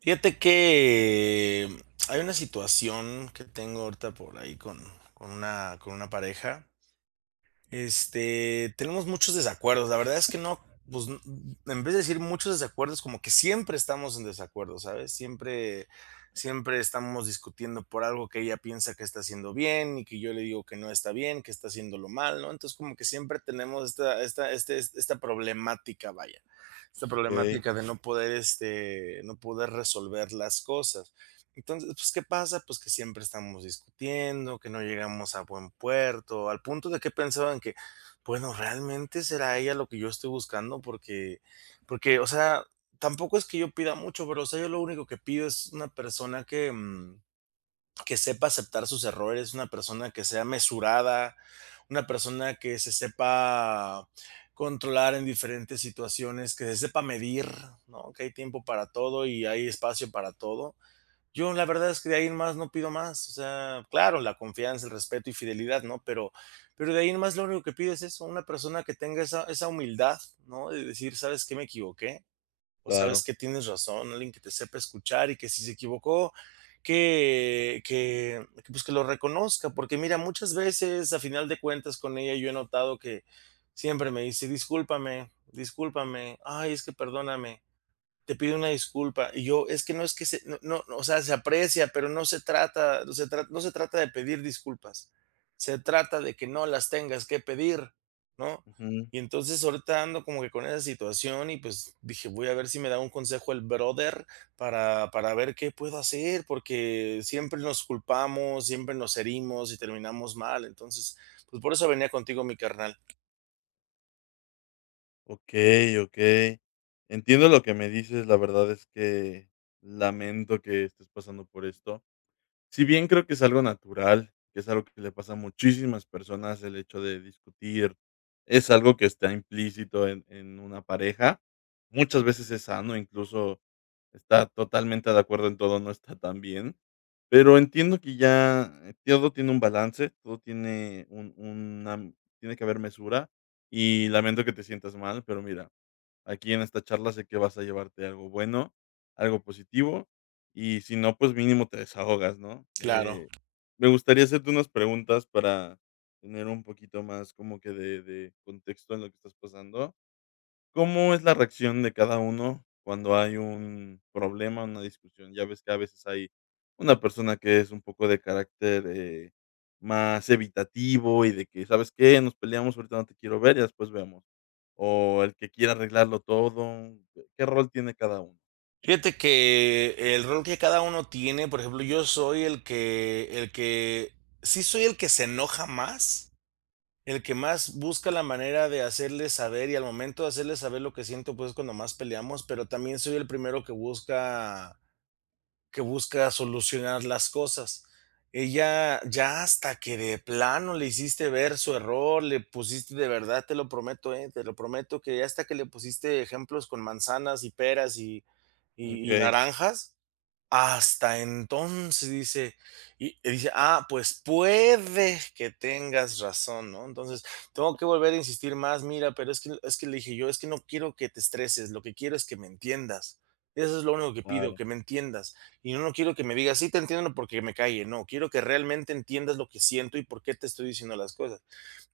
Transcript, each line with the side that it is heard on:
right: Fíjate que hay una situación que tengo ahorita por ahí con una pareja este, tenemos muchos desacuerdos. La verdad es que no, pues, n- en vez de decir muchos desacuerdos, como que siempre estamos en desacuerdo, ¿sabes? Siempre, siempre estamos discutiendo por algo que ella piensa que está haciendo bien y que yo le digo que no está bien, que está haciéndolo mal, ¿no? Entonces, como que siempre tenemos esta problemática, vaya, esta
left: Okey,
right: problemática de no poder, este, no poder resolver las cosas. Entonces, pues, ¿qué pasa? Pues, que siempre estamos discutiendo, que no llegamos a buen puerto, al punto de que pensaban que, bueno, ¿realmente será ella lo que yo estoy buscando? Porque, o sea, tampoco es que yo pida mucho, pero, o sea, yo lo único que pido es una persona que, que sepa aceptar sus errores, una persona que sea mesurada, una persona que se sepa controlar en diferentes situaciones, que se sepa medir, ¿no? Que hay tiempo para todo y hay espacio para todo. Yo la verdad es que de ahí en más no pido más, o sea, claro, la confianza, el respeto y fidelidad, ¿no? Pero de ahí en más lo único que pido es eso, una persona que tenga esa humildad, ¿no? De decir: "¿Sabes qué? Me equivoqué", o "¿Sabes
left: claro.
right: que Tienes razón", alguien que te sepa escuchar y que si se equivocó, que, pues, que lo reconozca, porque mira, muchas veces, a final de cuentas, con ella yo he notado que siempre me dice: "Discúlpame, discúlpame, ay, es que perdóname" te pide una disculpa. Y yo, es que no es que se, no, no, no, o sea, se aprecia, pero no se trata de pedir disculpas. Se trata de que no las tengas que pedir, ¿no?
left: Ujú.
right: Y entonces ahorita ando como que con esa situación y pues dije, voy a ver si me da un consejo el brother para ver qué puedo hacer, porque siempre nos culpamos, siempre nos herimos y terminamos mal. Entonces, pues por eso venía contigo, mi carnal.
left: Okey, okey. Entiendo lo que me dices, la verdad es que lamento que estés pasando por esto. Si bien creo que es algo natural, que es algo que le pasa a muchísimas personas, el hecho de discutir, es algo que está implícito en una pareja, muchas veces es sano, incluso está totalmente de acuerdo en todo no está tan bien, pero entiendo que ya todo tiene un balance, todo tiene un una tiene que haber mesura y lamento que te sientas mal, pero mira, aquí en esta charla sé que vas a llevarte algo bueno, algo positivo y si no, pues mínimo te desahogas, ¿no?
right: Claro.
left: Me gustaría hacerte unas preguntas para tener un poquito más como que de contexto en lo que estás pasando. ¿Cómo es la reacción de cada uno cuando hay un problema, una discusión? Ya ves que a veces hay una persona que es un poco de carácter más evitativo y de que, ¿sabes qué? Nos peleamos, ahorita no te quiero ver y después vemos. O el que quiere arreglarlo todo. ¿Qué rol tiene cada uno?
right: Fíjate que el rol que cada uno tiene, por ejemplo, yo soy el que sí soy el que se enoja más, el que más busca la manera de hacerle saber, y al momento de hacerle saber lo que siento, pues, es cuando más peleamos, pero también soy el primero que busca solucionar las cosas. Ella ya hasta que de plano le hiciste ver su error, le pusiste de verdad, te lo prometo que ya hasta que le pusiste ejemplos con manzanas y peras y
left: Ok,
right: naranjas hasta entonces dice, y dice: "Ah, pues puede que tengas razón", ¿no? Entonces, tengo que volver a insistir más: "Mira, pero es que", le dije yo: "Es que no quiero que te estreses, lo que quiero es que me entiendas. Eso es lo único que pido,
left: claro,
right: que me entiendas. Y no quiero que me digas: 'Sí, te entiendo', porque me calle. No, quiero que realmente entiendas lo que siento y por qué te estoy diciendo las cosas".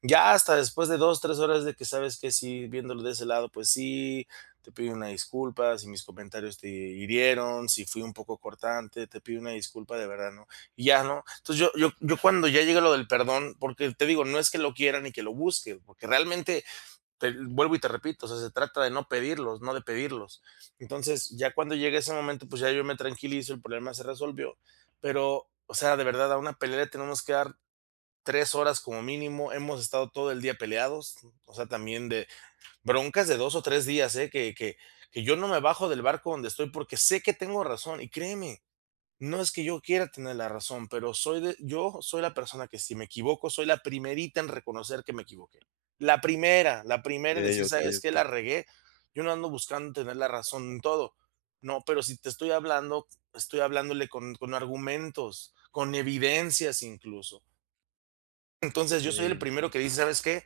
right: Ya hasta después de 2 3 horas de que sabes que sí, viéndolo de ese lado, pues sí, te pido una disculpa si mis comentarios te hirieron, si fui un poco cortante, te pido una disculpa de verdad, ¿no? Y ya, ¿no? Entonces yo cuando ya llega lo del perdón, porque te digo, no es que lo quiera ni que lo busque, porque realmente te vuelvo y te repito, o sea, se trata de no pedirlos, no de pedirlos. Entonces, ya cuando llega ese momento, pues ya yo me tranquilizo, el problema se resolvió, pero, o sea, de verdad, a una pelea le tenemos que dar 3 horas como mínimo, hemos estado todo el día peleados, o sea, también de broncas de 2 o 3 días, ¿eh? Que yo no me bajo del barco donde estoy porque sé que tengo razón, y créeme, no es que yo quiera tener la razón, pero soy de yo soy la persona que si me equivoco, soy la primerita en reconocer que me equivoqué. La primera en
left: ok,
right: decir:
left: ok,
right: "¿Sabes qué?
left: ok.
right: La regué". Yo no ando buscando tener la razón en todo. No, pero si te estoy hablando, estoy hablándole con argumentos, con evidencias incluso. Entonces, yo soy
left: Okay,
right: el primero
left: enti
right: que dice, ¿sabes qué?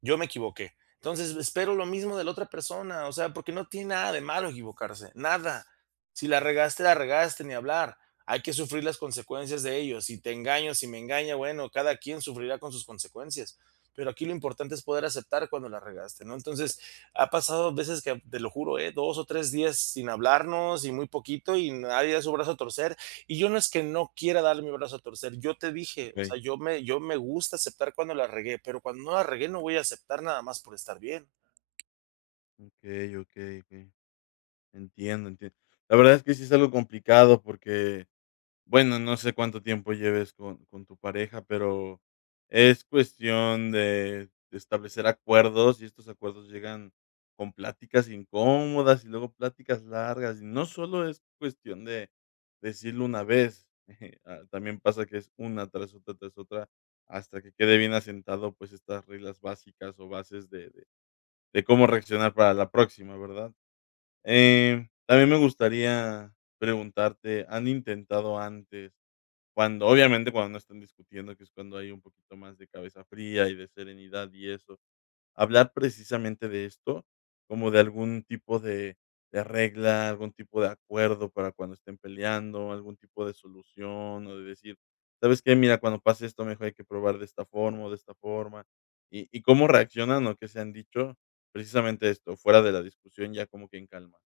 right: Yo me equivoqué. Entonces, espero lo mismo de la otra persona, o sea, porque no tiene nada de malo equivocarse, nada. Si la regaste, la regaste, ni hablar. Hay que sufrir las consecuencias de ello. Si te engaño, si me engaña, bueno, cada quien sufrirá con sus consecuencias. Pero aquí lo importante es poder aceptar cuando la regaste, ¿no? Entonces, ha pasado veces que, te lo juro, ¿eh? 2 o 3 días sin hablarnos y muy poquito y nadie da su brazo a torcer y yo no es que no quiera darle mi brazo a torcer, yo te dije, o
left: okay,
right: sea, yo me gusta aceptar cuando la regué, pero cuando no la regué no voy a aceptar nada más por estar bien.
left: okey, okey, okey. Entiendo, entien La verdad es que sí es algo complicado porque, bueno, no sé cuánto tiempo lleves con tu pareja, pero es cuestión de establecer acuerdos, y estos acuerdos llegan con pláticas incómodas, y luego pláticas largas, y no solo es cuestión de decirlo una vez, ah, también pasa que es una tras otra, hasta que quede bien asentado, pues, estas reglas básicas o bases de cómo reaccionar para la próxima, ¿verdad? También me gustaría preguntarte, ¿han intentado antes, cuando obviamente cuando no están discutiendo, que es cuando hay un poquito más de cabeza fría y de serenidad y eso, hablar precisamente de esto, como de algún tipo de regla, algún tipo de acuerdo para cuando estén peleando, algún tipo de solución, o de decir: "¿Sabes qué? Mira, cuando pase esto, mejor hay que probar de esta forma o de esta forma", y cómo reaccionan o qué se han dicho, precisamente esto, fuera de la discusión, ya como que en calma.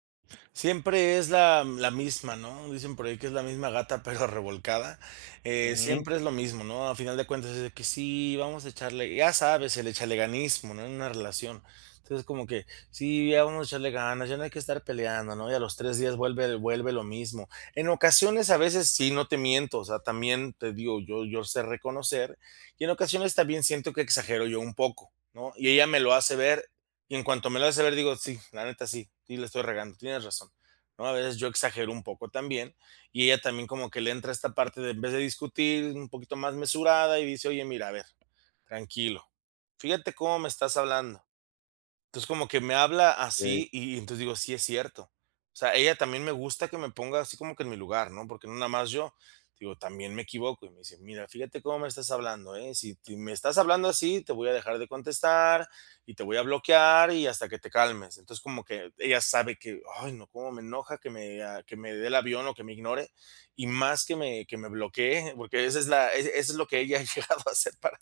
right: Siempre es la misma, ¿no? Dicen por ahí que es la misma gata, pero revolcada.
left: Ujú,
right: Siempre es lo mismo, ¿no? A final de cuentas es de que sí, vamos a echarle, ya sabes, el echaleganismo, ¿no? En una relación. Entonces, como que sí, ya vamos a echarle ganas, ya no hay que estar peleando, ¿no? Y a los 3 días vuelve lo mismo. En ocasiones, a veces sí, no te miento, o sea, también te digo, yo sé reconocer, y en ocasiones también siento que exagero yo un poco, ¿no? Y ella me lo hace ver y en cuanto me lo hace ver, digo, sí, la neta sí, sí le estoy regando, tienes razón. ¿No? A veces yo exagero un poco también y ella también como que le entra esta parte de en vez de discutir, un poquito más mesurada y dice, oye, mira, a ver, tranquilo, fíjate cómo me estás hablando. Entonces, como que me habla
left: okey,
right: así, y entonces digo: "Sí, es cierto". O sea, ella también me gusta que me ponga así como que en mi lugar, ¿no? Porque no nada más yo, digo, también me equivoco. Y me dice: "Mira, fíjate cómo me estás hablando, ¿eh? Si ti me estás hablando así, te voy a dejar de contestar y te voy a bloquear y hasta que te calmes". Entonces, como que ella sabe que, ay, no, cómo me enoja que me dé el avión o que me ignore, y más que me bloquee, porque esa es la, eso es lo que ella ha llegado a hacer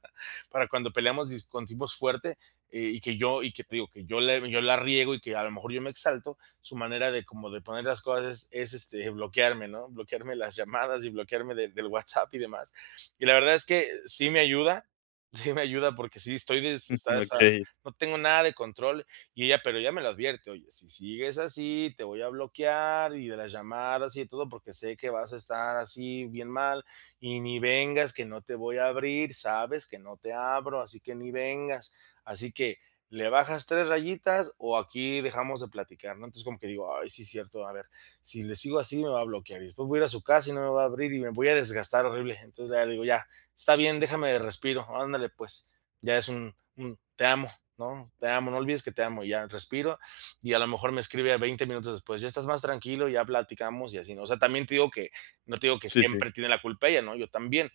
right: para cuando peleamos, discutimos fuerte, y que yo, y que te digo, que yo, le, yo la riego y que a lo mejor yo me exalto, su manera de como de poner las cosas este, bloquearme, ¿no? Bloquearme las llamadas y bloquearme de- del WhatsApp y demás. Y la verdad es que sí me ayuda, sí me ayuda porque sí estoy, des- está, está-
left: okey,
right: no tengo nada de control y ella, pero ella me lo advierte, oye, si sigues así, te voy a bloquear y de las llamadas y de todo porque sé que vas a estar así bien mal y ni vengas, que no te voy a abrir, sabes que no te abro, así que ni vengas Así que, ¿le bajas 3 rayitas o aquí dejamos de platicar?", ¿no? Entonces, como que digo: "Ay, sí, es cierto, a ver, si le sigo así me va a bloquear, y después voy a ir a su casa y no me va a abrir y me voy a desgastar horrible". Entonces, ya le digo: "Ya, está bien, déjame de respiro, ándale, pues". Ya es un "te amo", ¿no? "Te amo, no olvides que te amo", y ya respiro, y a lo mejor me escribe 20 minutos después: "Ya estás más tranquilo, ya platicamos", y así, ¿no? O sea, también te digo que no te digo que
left: sí, sí,
right: siempre tiene la culpa ella, ¿no? Yo también,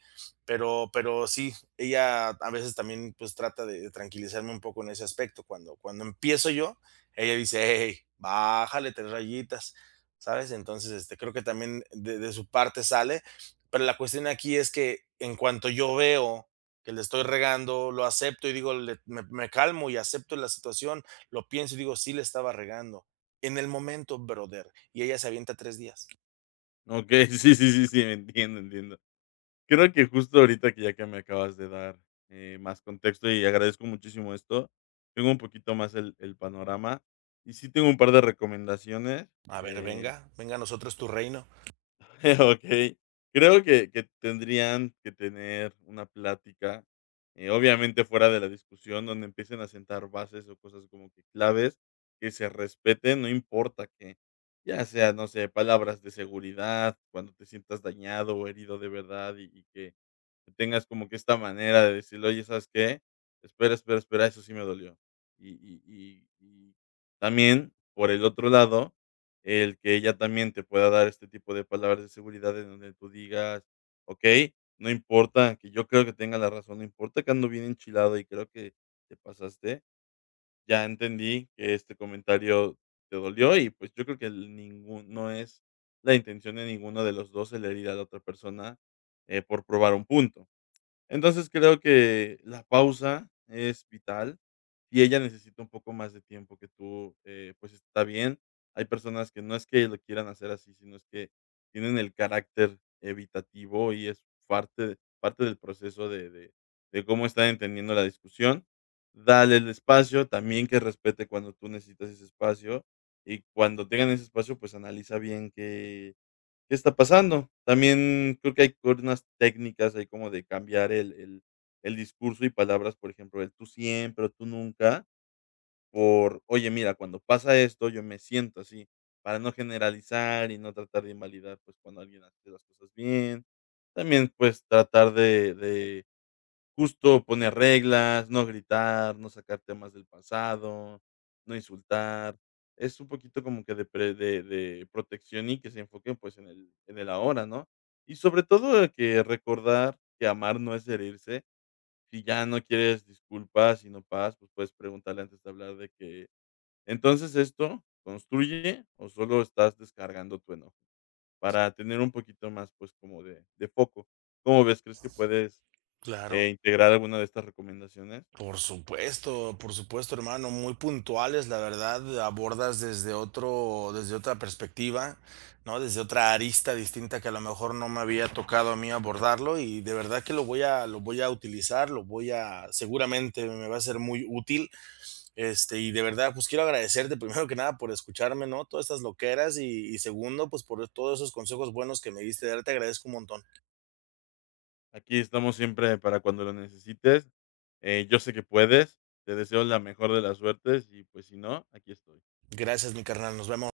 right: pero sí ella a veces también pues trata de tranquilizarme un poco en ese aspecto. Cuando empiezo yo, ella dice, hey, bájale 3 rayitas, ¿sabes? Entonces, este, creo que también de su parte sale, pero la cuestión aquí es que en cuanto yo veo que le estoy regando, lo acepto y digo, me calmo y acepto la situación, lo pienso y digo, sí le estaba regando. En el momento, brother, y ella se avienta 3 días.
left: okey, sí, sí, sí, sí, entiendo, entiendo. Creo que justo ahorita que ya que me acabas de dar, más contexto y agradezco muchísimo esto, tengo un poquito más el panorama y sí tengo un par de recomendaciones,
right: A ver,
left: eh
right: venga, venga a nosotros tu reino.
left: Okey. Creo que tendrían que tener una plática, obviamente fuera de la discusión, donde empiecen a sentar bases o cosas como que claves que se respeten, no importa que, ya sea, no sé, palabras de seguridad, cuando te sientas dañado o herido de verdad y que tengas como que esta manera de decirle: "Oye, ¿sabes qué? Espera, espera, espera, eso sí me dolió". Y también, por el otro lado el que ella también te pueda dar este tipo de palabras de seguridad en donde tú digas: "Okey, no importa que yo creo que tenga la razón, no importa que ando bien enchilado y creo que te pasaste, ya entendí que este comentario te dolió y, pues, yo creo que el ningún no es la intención de ninguno de los 2 el herir a la otra persona, por probar un punto". Entonces, creo que la pausa es vital, y ella necesita un poco más de tiempo que tú, pues, está bien. Hay personas que no es que lo quieran hacer así, sino es que tienen el carácter evitativo y es parte del proceso de cómo están entendiendo la discusión. Dale el espacio, también que respete cuando tú necesitas ese espacio, y cuando tengan ese espacio, pues, analiza bien qué qué está pasando. También creo que hay co- unas técnicas ahí como de cambiar el discurso y palabras, por ejemplo, el tú siempre o tú nunca por: "Oye, mira, cuando pasa esto, yo me siento así", para no generalizar y no tratar de invalidar, pues, cuando alguien hace las cosas bien. También, pues, tratar de Justo poner reglas, no gritar, no sacar temas del pasado, no insultar. Es un poquito como que de pre de protección y que se enfoquen, pues, en el ahora, ¿no? Y sobre todo que recordar que amar no es herirse. Si ya no quieres disculpas, y no paz, pues, puedes preguntarle antes de hablar de que: "Entonces, ¿esto construye o solo estás descargando tu enojo?". Para tener un poquito más, pues, como de foco. ¿Cómo ves? ¿Crees que puedes
right: Claro.
left: integrar alguna de estas recomendaciones?
right: Por supuesto, hermano, muy puntuales, la verdad, abordas desde otro, desde otra perspectiva, ¿no? Desde otra arista distinta que a lo mejor no me había tocado a mí abordarlo y de verdad que lo voy a utilizar, lo voy a, seguramente me va a ser muy útil. Este, y de verdad, pues quiero agradecerte primero que nada por escucharme, ¿no? Todas estas loqueras y segundo, pues por todos esos consejos buenos que me diste, de verdad te agradezco un montón.
left: Aquí estamos siempre para cuando lo necesites. Yo sé que puedes. Te deseo la mejor de las suertes y, pues, si no, aquí estoy.
right: Gracias, mi carnal, nos vemos.